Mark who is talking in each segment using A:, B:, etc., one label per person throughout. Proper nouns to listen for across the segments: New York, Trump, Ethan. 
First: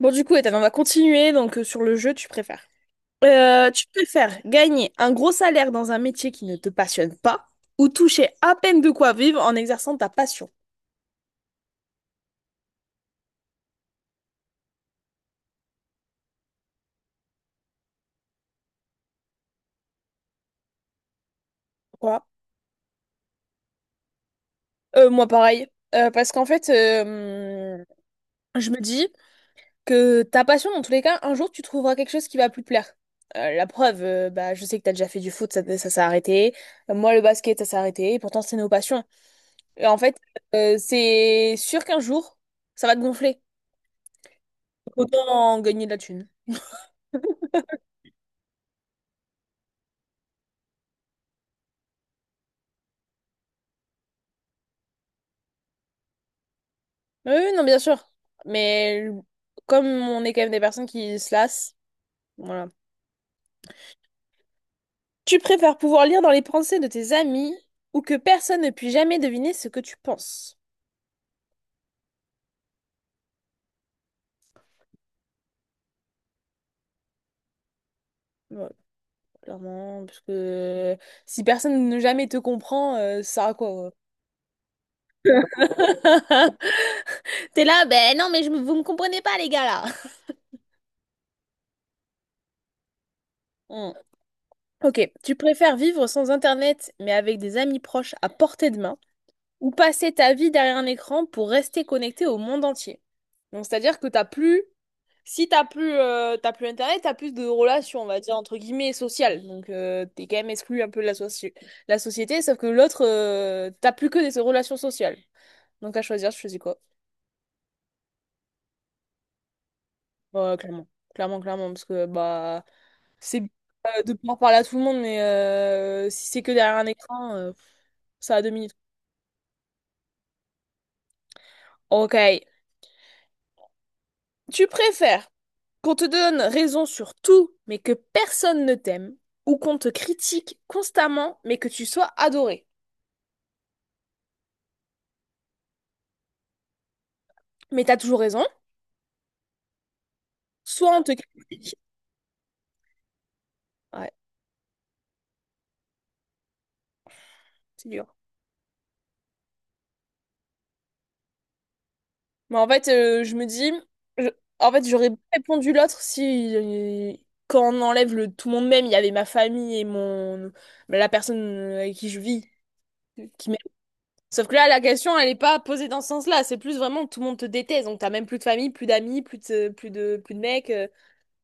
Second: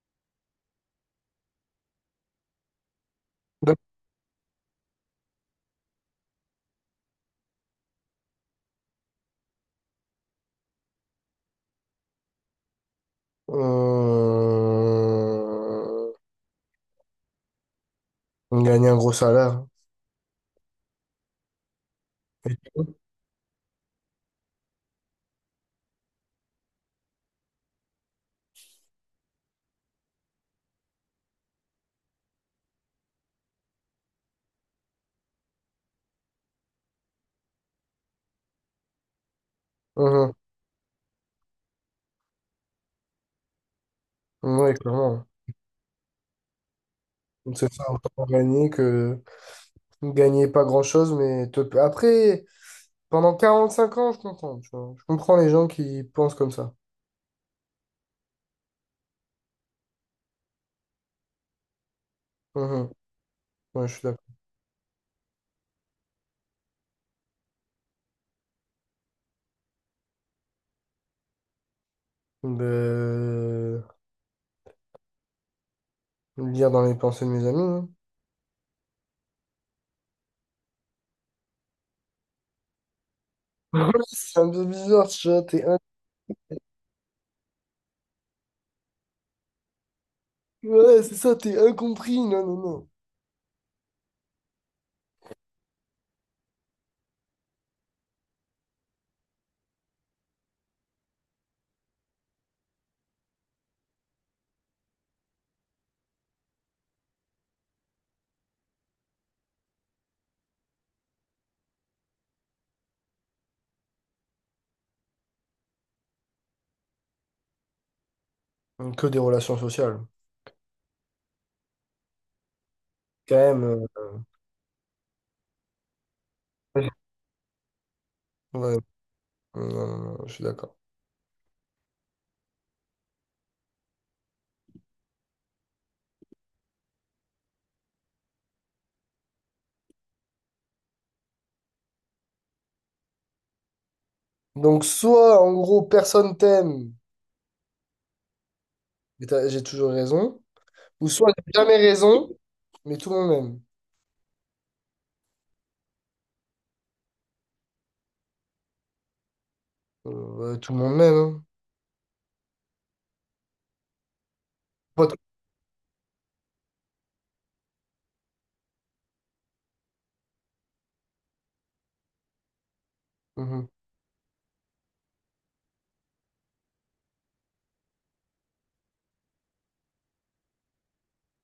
A: Bon, du coup, Ethan, on va continuer donc sur le jeu, tu préfères. Tu
B: D'accord.
A: préfères gagner un gros salaire dans un métier qui ne te passionne pas ou toucher à peine de quoi vivre en exerçant ta passion.
B: Euh, Gagner un gros salaire.
A: Quoi? Moi, pareil. Parce qu'en fait, je me dis que ta passion, dans tous les cas, un jour, tu trouveras quelque chose qui va plus te plaire. La preuve, bah, je sais que t'as déjà fait du foot, ça s'est arrêté. Moi, le basket, ça s'est arrêté. Et pourtant, c'est nos passions. Et en fait,
B: Mhm.
A: c'est sûr qu'un jour, ça va te gonfler.
B: Oui, clairement.
A: Autant gagner de la thune.
B: C'est ça, autant gagner que gagner pas grand-chose, mais après, pendant 45 ans, je comprends, tu vois. Je comprends les gens qui pensent comme ça.
A: Oui, oui, non, bien sûr. Mais comme on est quand même des personnes qui se lassent, voilà.
B: Mhm. Ouais, je suis d'accord.
A: Tu préfères pouvoir lire dans les pensées de tes amis ou que personne ne puisse jamais deviner ce que tu penses?
B: Ben, lire dans les pensées de mes amis, hein.
A: Ouais, clairement, parce que si personne ne jamais te comprend, ça a quoi?
B: C'est un peu bizarre, tu
A: Quoi.
B: vois.
A: T'es là, ben non, mais vous me comprenez pas, les gars, là.
B: Ouais, c'est ça, t'es incompris. Non, non,
A: Hmm. Ok, tu préfères vivre sans Internet mais avec des amis proches à portée de main ou passer ta vie derrière un écran pour rester connecté au monde entier? Donc, c'est-à-dire que t'as plus si t'as plus, t'as plus internet, t'as plus de relations, on va dire, entre guillemets, sociales. Donc, t'es quand même exclu un peu de la société, sauf que l'autre, t'as plus que des relations sociales. Donc, à choisir, je choisis quoi?
B: non. Que des relations sociales.
A: Ouais, clairement. Clairement, clairement, parce que, bah,
B: Quand
A: c'est bien,
B: même.
A: de
B: euh,
A: pouvoir parler à tout le monde, mais si c'est que derrière un écran, ça a deux minutes.
B: Ouais. Non, non, non, je suis d'accord.
A: Ok. Tu préfères qu'on te donne raison sur tout, mais que personne ne t'aime, ou qu'on te critique constamment, mais que tu sois adoré?
B: Donc, soit en gros, personne t'aime,
A: Mais t'as toujours raison.
B: mais j'ai toujours raison,
A: Soit on
B: ou
A: te
B: soit j'ai
A: critique.
B: jamais raison, mais tout le monde m'aime.
A: Ouais, c'est dur.
B: Euh, ouais, tout le monde m'aime, hein.
A: Mais en fait, je me dis, je- en fait,
B: Pas
A: j'aurais
B: tout-
A: répondu l'autre si, quand on enlève le tout le monde même, il y avait ma famille et mon la personne avec qui je vis. Qui m'aime.
B: Mhm.
A: Sauf que là, la question, elle n'est pas posée dans ce sens-là. C'est plus vraiment tout le monde te déteste. Donc, t'as même plus de famille, plus d'amis, plus de mecs.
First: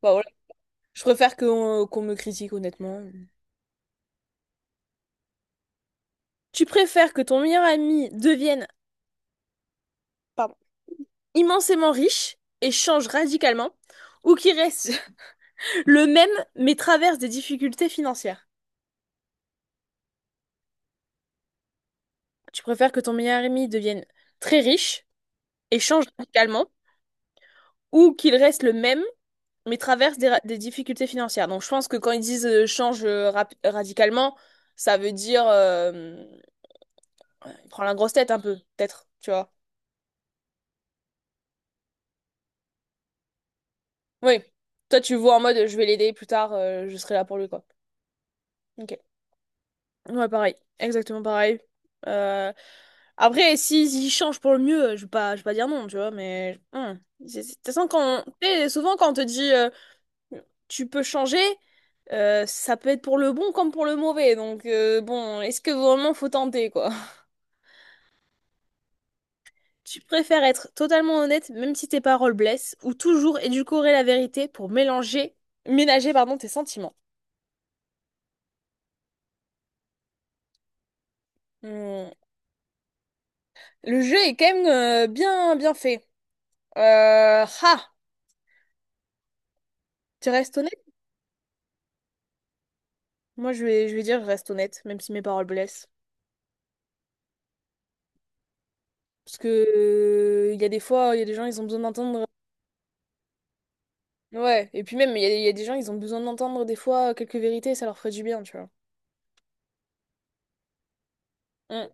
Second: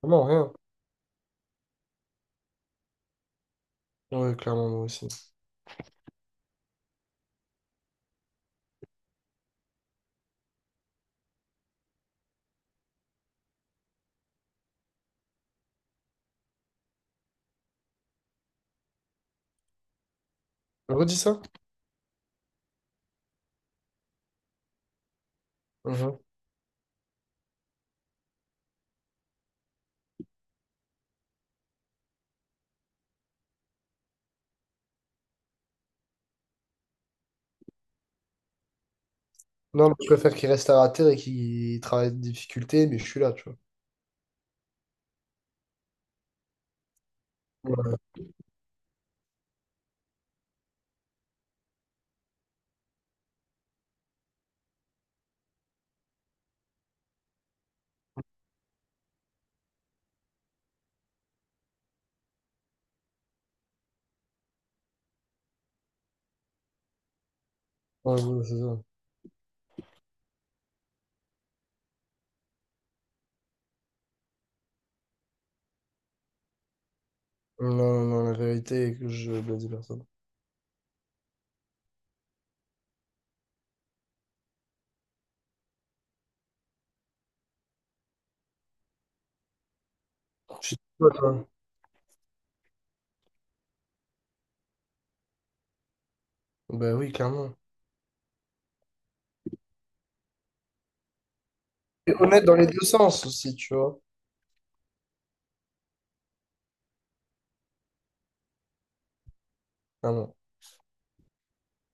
A: Bah,
B: Vraiment
A: voilà.
B: rien.
A: Je préfère qu'on me critique, honnêtement.
B: Ouais, clairement, moi aussi.
A: Tu préfères que ton meilleur ami devienne, pardon, immensément riche et change radicalement ou qu'il reste le même, mais traverse des difficultés financières.
B: Redis ça?
A: Tu préfères que ton meilleur ami devienne très riche et change
B: Mhm.
A: radicalement, ou qu'il reste le même, mais traverse des difficultés financières. Donc je pense que quand ils disent change radicalement, ça veut dire il prend la grosse tête un peu, peut-être, tu vois.
B: Non, mais je préfère qu'il reste à la terre et qu'il travaille de difficulté, mais je suis là, tu vois.
A: Oui. Toi, tu vois en mode je vais l'aider plus tard, je serai là pour lui, quoi.
B: Ouais,
A: Ok. Ouais, pareil. Exactement pareil. Euh, Après, si, s'ils changent pour le mieux, je vais pas dire non, tu vois, mais.... De toute façon, quand, tu sais, souvent, quand on te dit tu peux changer, ça peut être pour le bon comme pour le mauvais. Donc, bon, est-ce que vraiment faut tenter, quoi?
B: ouais, ouais, c'est ça. Non,
A: Tu préfères être totalement honnête, même si tes paroles blessent, ou toujours édulcorer la vérité pour mélanger, ménager, pardon, tes sentiments.
B: non, non, la vérité est que je blase personne.
A: Hmm. Le jeu est quand même bien, bien fait. Euh, ah, tu restes.
B: Je suis toi, toi.
A: Moi, je vais dire, je reste honnête, même si mes paroles blessent.
B: Bah oui, clairement.
A: Parce que il y a des fois, il y a des gens, ils ont besoin
B: Et
A: d'entendre.
B: honnête dans les deux sens aussi, tu vois.
A: Ouais, et puis même, il y a des gens, ils ont besoin d'entendre des fois quelques vérités, ça leur ferait du bien, tu vois.
B: Ah non,
A: Mm.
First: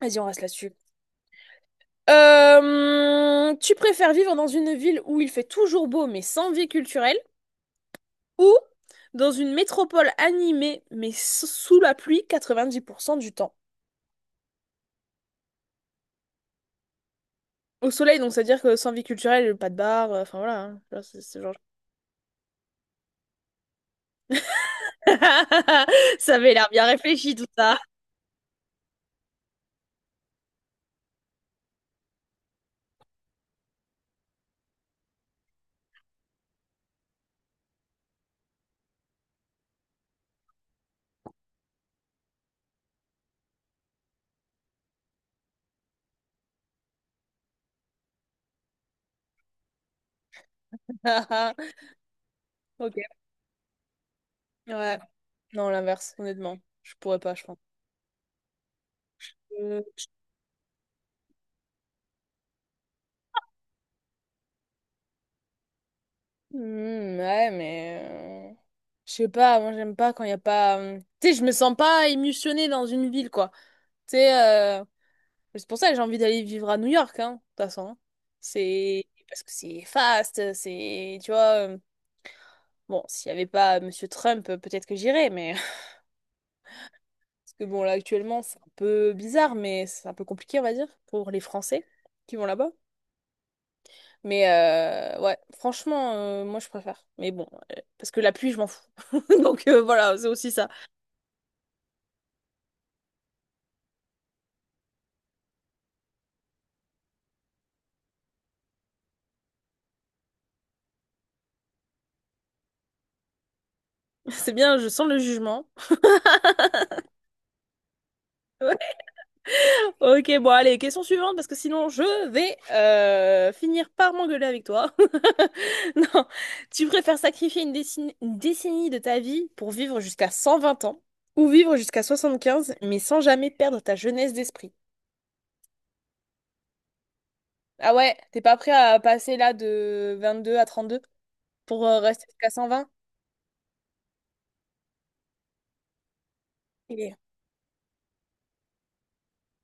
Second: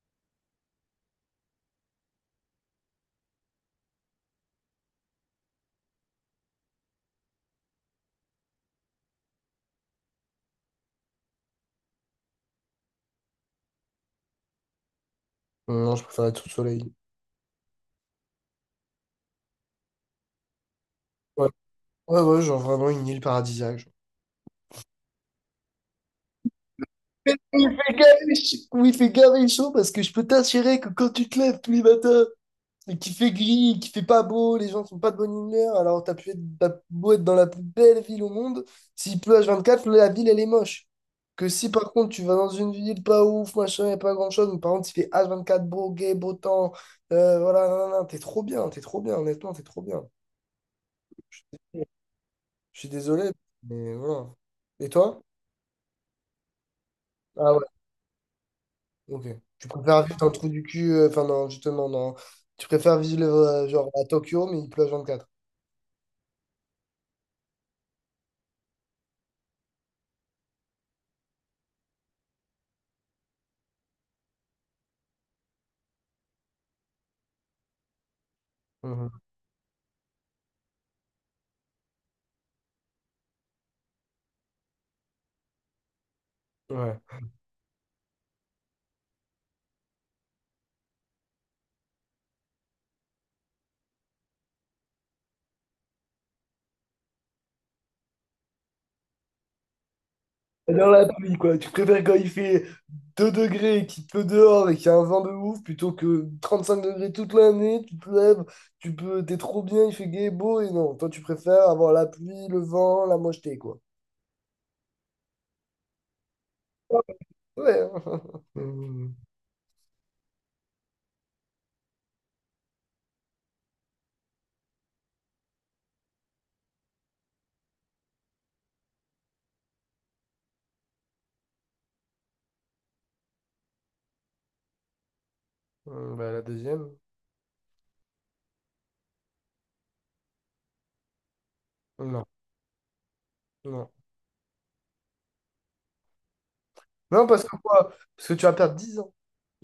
A: Vas-y, on reste là-dessus. Tu préfères vivre dans une ville où il fait toujours beau, mais sans vie culturelle, ou dans une métropole animée, mais sous la pluie 90% du temps?
B: non, je préfère être sous le soleil.
A: Au soleil, donc, c'est-à-dire que sans vie culturelle, pas de bar, enfin voilà, hein. Tu vois, c'est ce
B: Ouais,
A: genre.
B: ouais, ouais, genre vraiment une île paradisiaque, genre.
A: Ça avait l'air bien réfléchi, tout
B: Il
A: ça.
B: fait gavé ch- Oui, il fait gavé chaud parce que je peux t'assurer que quand tu te lèves tous les matins et qu'il fait gris, qu'il fait pas beau, les gens sont pas de bonne humeur, alors t'as beau être dans la plus belle ville au monde, s'il pleut H24, la ville elle est moche. Que si par contre tu vas dans une ville pas ouf, machin, et pas grand chose, mais par contre il fait H24 beau, gay, beau temps, voilà, nan, nan, nan, t'es trop bien, honnêtement, t'es trop bien.
A: Ah, ah,
B: Je suis
A: ok.
B: désolé, mais voilà. Et
A: Ouais.
B: toi?
A: Non, l'inverse, honnêtement. Je pourrais pas, je
B: Ah
A: pense.
B: ouais, ok. Tu
A: Euh,
B: préfères vivre dans le trou du cul, enfin non, justement, non. Tu préfères vivre genre à Tokyo, mais il pleut à 24.
A: hmm, ouais, mais... je sais pas, moi j'aime pas quand il y a pas... tu sais, je me sens pas émotionnée dans une ville, quoi. Tu sais, euh, c'est pour ça que j'ai envie d'aller vivre à New York, hein, de toute façon. Hein. C'est...
B: Mhm.
A: Parce que c'est fast, c'est... Tu vois... bon, s'il y avait pas Monsieur Trump, peut-être que j'irais, mais...
B: Ouais.
A: Parce que bon, là, actuellement, c'est un peu bizarre, mais c'est un peu compliqué, on va dire, pour les Français qui vont là-bas. Mais ouais, franchement, moi je préfère. Mais bon, parce que la pluie, je m'en fous. Donc voilà, c'est aussi ça.
B: Et dans la pluie, quoi. Tu préfères quand il fait 2 degrés, et qu'il pleut dehors et qu'il y a un vent de ouf, plutôt que 35 degrés toute l'année, tu te lèves, tu peux, t'es trop bien, il fait gai et beau, et non. Toi, tu préfères avoir la pluie, le vent, la mocheté, quoi.
A: C'est bien, je sens le jugement.
B: Ouais. Mhm.
A: Ok, bon, allez, question suivante, parce que sinon je vais finir par m'engueuler avec toi. Non, tu préfères sacrifier une décennie de ta vie pour vivre jusqu'à 120 ans ou vivre jusqu'à 75 mais sans jamais perdre ta jeunesse d'esprit?
B: Bah, la deuxième?
A: Ah ouais, t'es pas prêt à passer là de 22 à 32 pour
B: Non.
A: rester jusqu'à
B: Non.
A: 120?
B: Non, parce que quoi? Parce que tu vas perdre 10 ans.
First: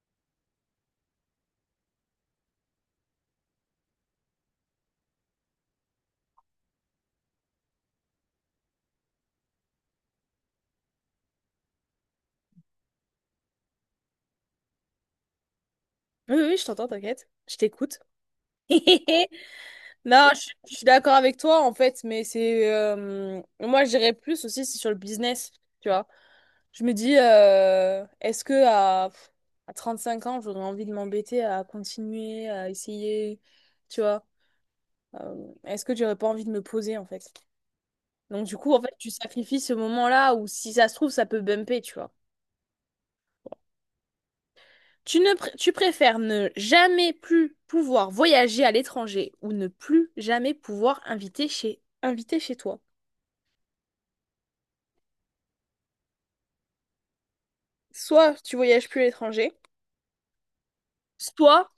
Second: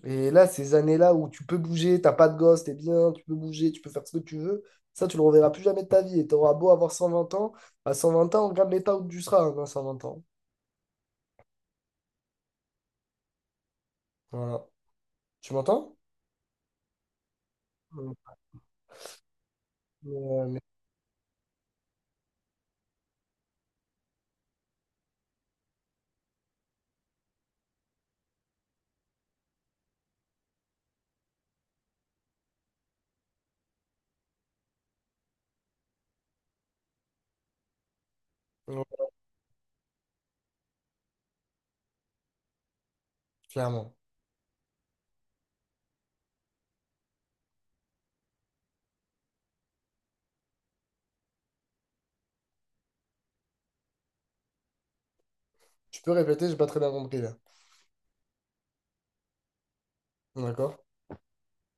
B: Et là, ces années-là où tu peux bouger, t'as pas de gosse, t'es bien, tu peux bouger, tu peux faire ce que tu veux, ça, tu le reverras plus jamais de ta vie. Et t'auras beau avoir 120 ans, à 120 ans, regarde l'état où tu seras hein, à 120 ans. Voilà. Tu m'entends?
A: Oui, oui, oui, je t'entends, t'inquiète. Je t'écoute.
B: Mm.
A: Non,
B: Euh, mais-
A: je suis d'accord avec toi, en fait, mais c'est... moi, je dirais plus aussi, c'est sur le business, tu vois. Je me dis, est-ce que à 35 ans, j'aurais envie de m'embêter à continuer, à essayer, tu vois? Est-ce que j'aurais pas envie de me poser, en fait? Donc, du coup, en fait,
B: ouais,
A: tu sacrifies ce moment-là où, si ça se trouve, ça peut bumper, tu vois.
B: clairement.
A: Tu préfères ne jamais plus pouvoir voyager à l'étranger ou ne plus jamais pouvoir inviter chez toi.
B: Tu peux répéter, j'ai pas très bien compris là.
A: Soit tu voyages plus à l'étranger,
B: D'accord?
A: soit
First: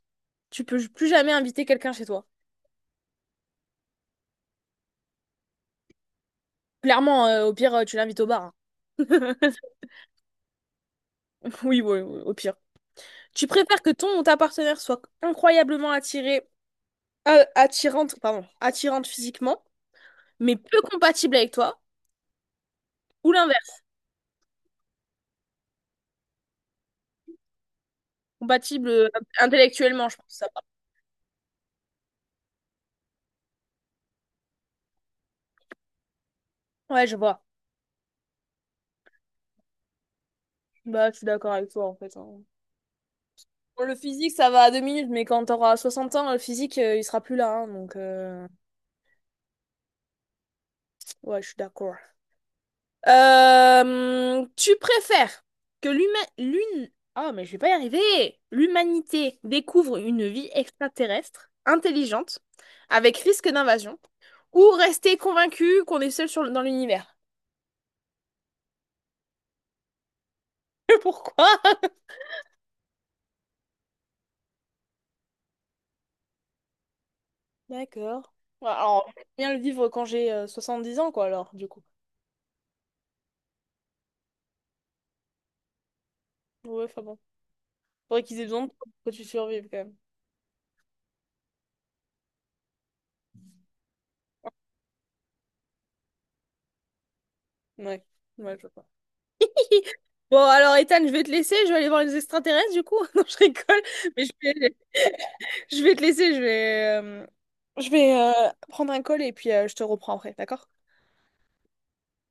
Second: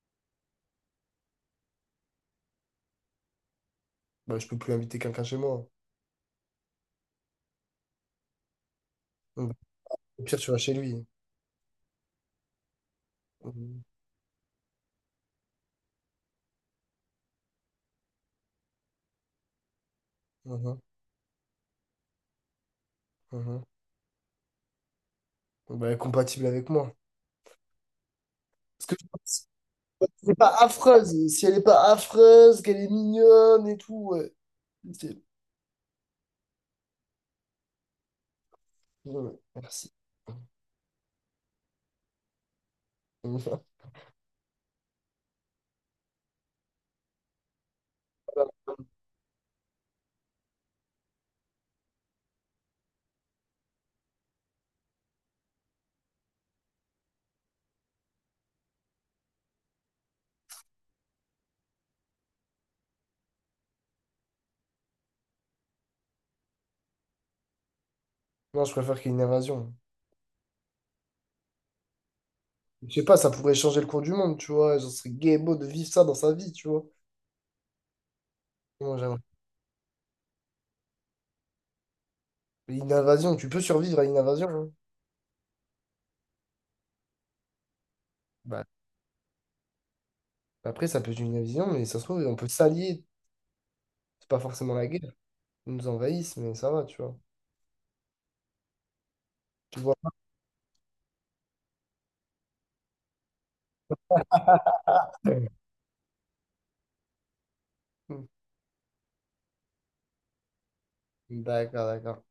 A: tu peux plus jamais inviter quelqu'un chez toi.
B: Bah, je peux plus inviter quelqu'un chez moi.
A: Clairement, au pire, tu l'invites au bar. Hein.
B: Mm. Au pire, tu vas chez lui.
A: Oui, oui, oui, au pire. Tu préfères
B: Mhm.
A: que ton ou ta partenaire soit incroyablement attiré attirante, pardon, attirante physiquement, mais
B: Mhm.
A: peu compatible avec toi, ou
B: Mhm.
A: l'inverse,
B: Bah, compatible avec moi. Parce
A: compatible
B: que
A: intellectuellement, je pense que
B: c'est
A: ça.
B: pas
A: Parle.
B: affreuse. Si elle est pas affreuse, qu'elle est mignonne et tout, ouais. Ok.
A: Ouais, je vois.
B: Ouais, merci.
A: Bah, je suis d'accord avec toi, en fait. Hein. Bon, le physique, ça va à deux minutes, mais quand t'auras 60 ans, le physique, il sera plus là. Hein, donc, ouais, je suis d'accord. Tu préfères que l'humain, l'une, oh, mais je vais pas y arriver. L'humanité découvre une vie extraterrestre, intelligente, avec risque d'invasion, ou rester convaincu qu'on est seul sur... dans l'univers?
B: Non, je préfère qu'il y ait une invasion.
A: Pourquoi?
B: Je sais pas, ça pourrait changer le cours du monde, tu vois. Genre, ce serait gay beau de vivre ça dans sa vie, tu vois.
A: D'accord. Ouais,
B: Moi,
A: alors,
B: j'aimerais.
A: je vais bien le vivre quand j'ai 10 ans, quoi, alors, du coup.
B: Une invasion, tu peux survivre à une invasion, hein.
A: Ouais, enfin bon. Faudrait qu'ils aient besoin
B: Bah,
A: de toi pour que tu survives, quand même.
B: après, ça peut être une invasion, mais ça se trouve, on peut s'allier. C'est pas forcément la guerre. Ils nous envahissent, mais ça va, tu vois.
A: Ouais, ouais, je vois.
B: Tu vois.
A: Bon, alors Ethan, je vais te laisser, je vais aller voir les extraterrestres du coup. Non, je rigole, mais je vais te laisser, je vais prendre un col et puis je te reprends après, d'accord?
B: D'accord, d'accord.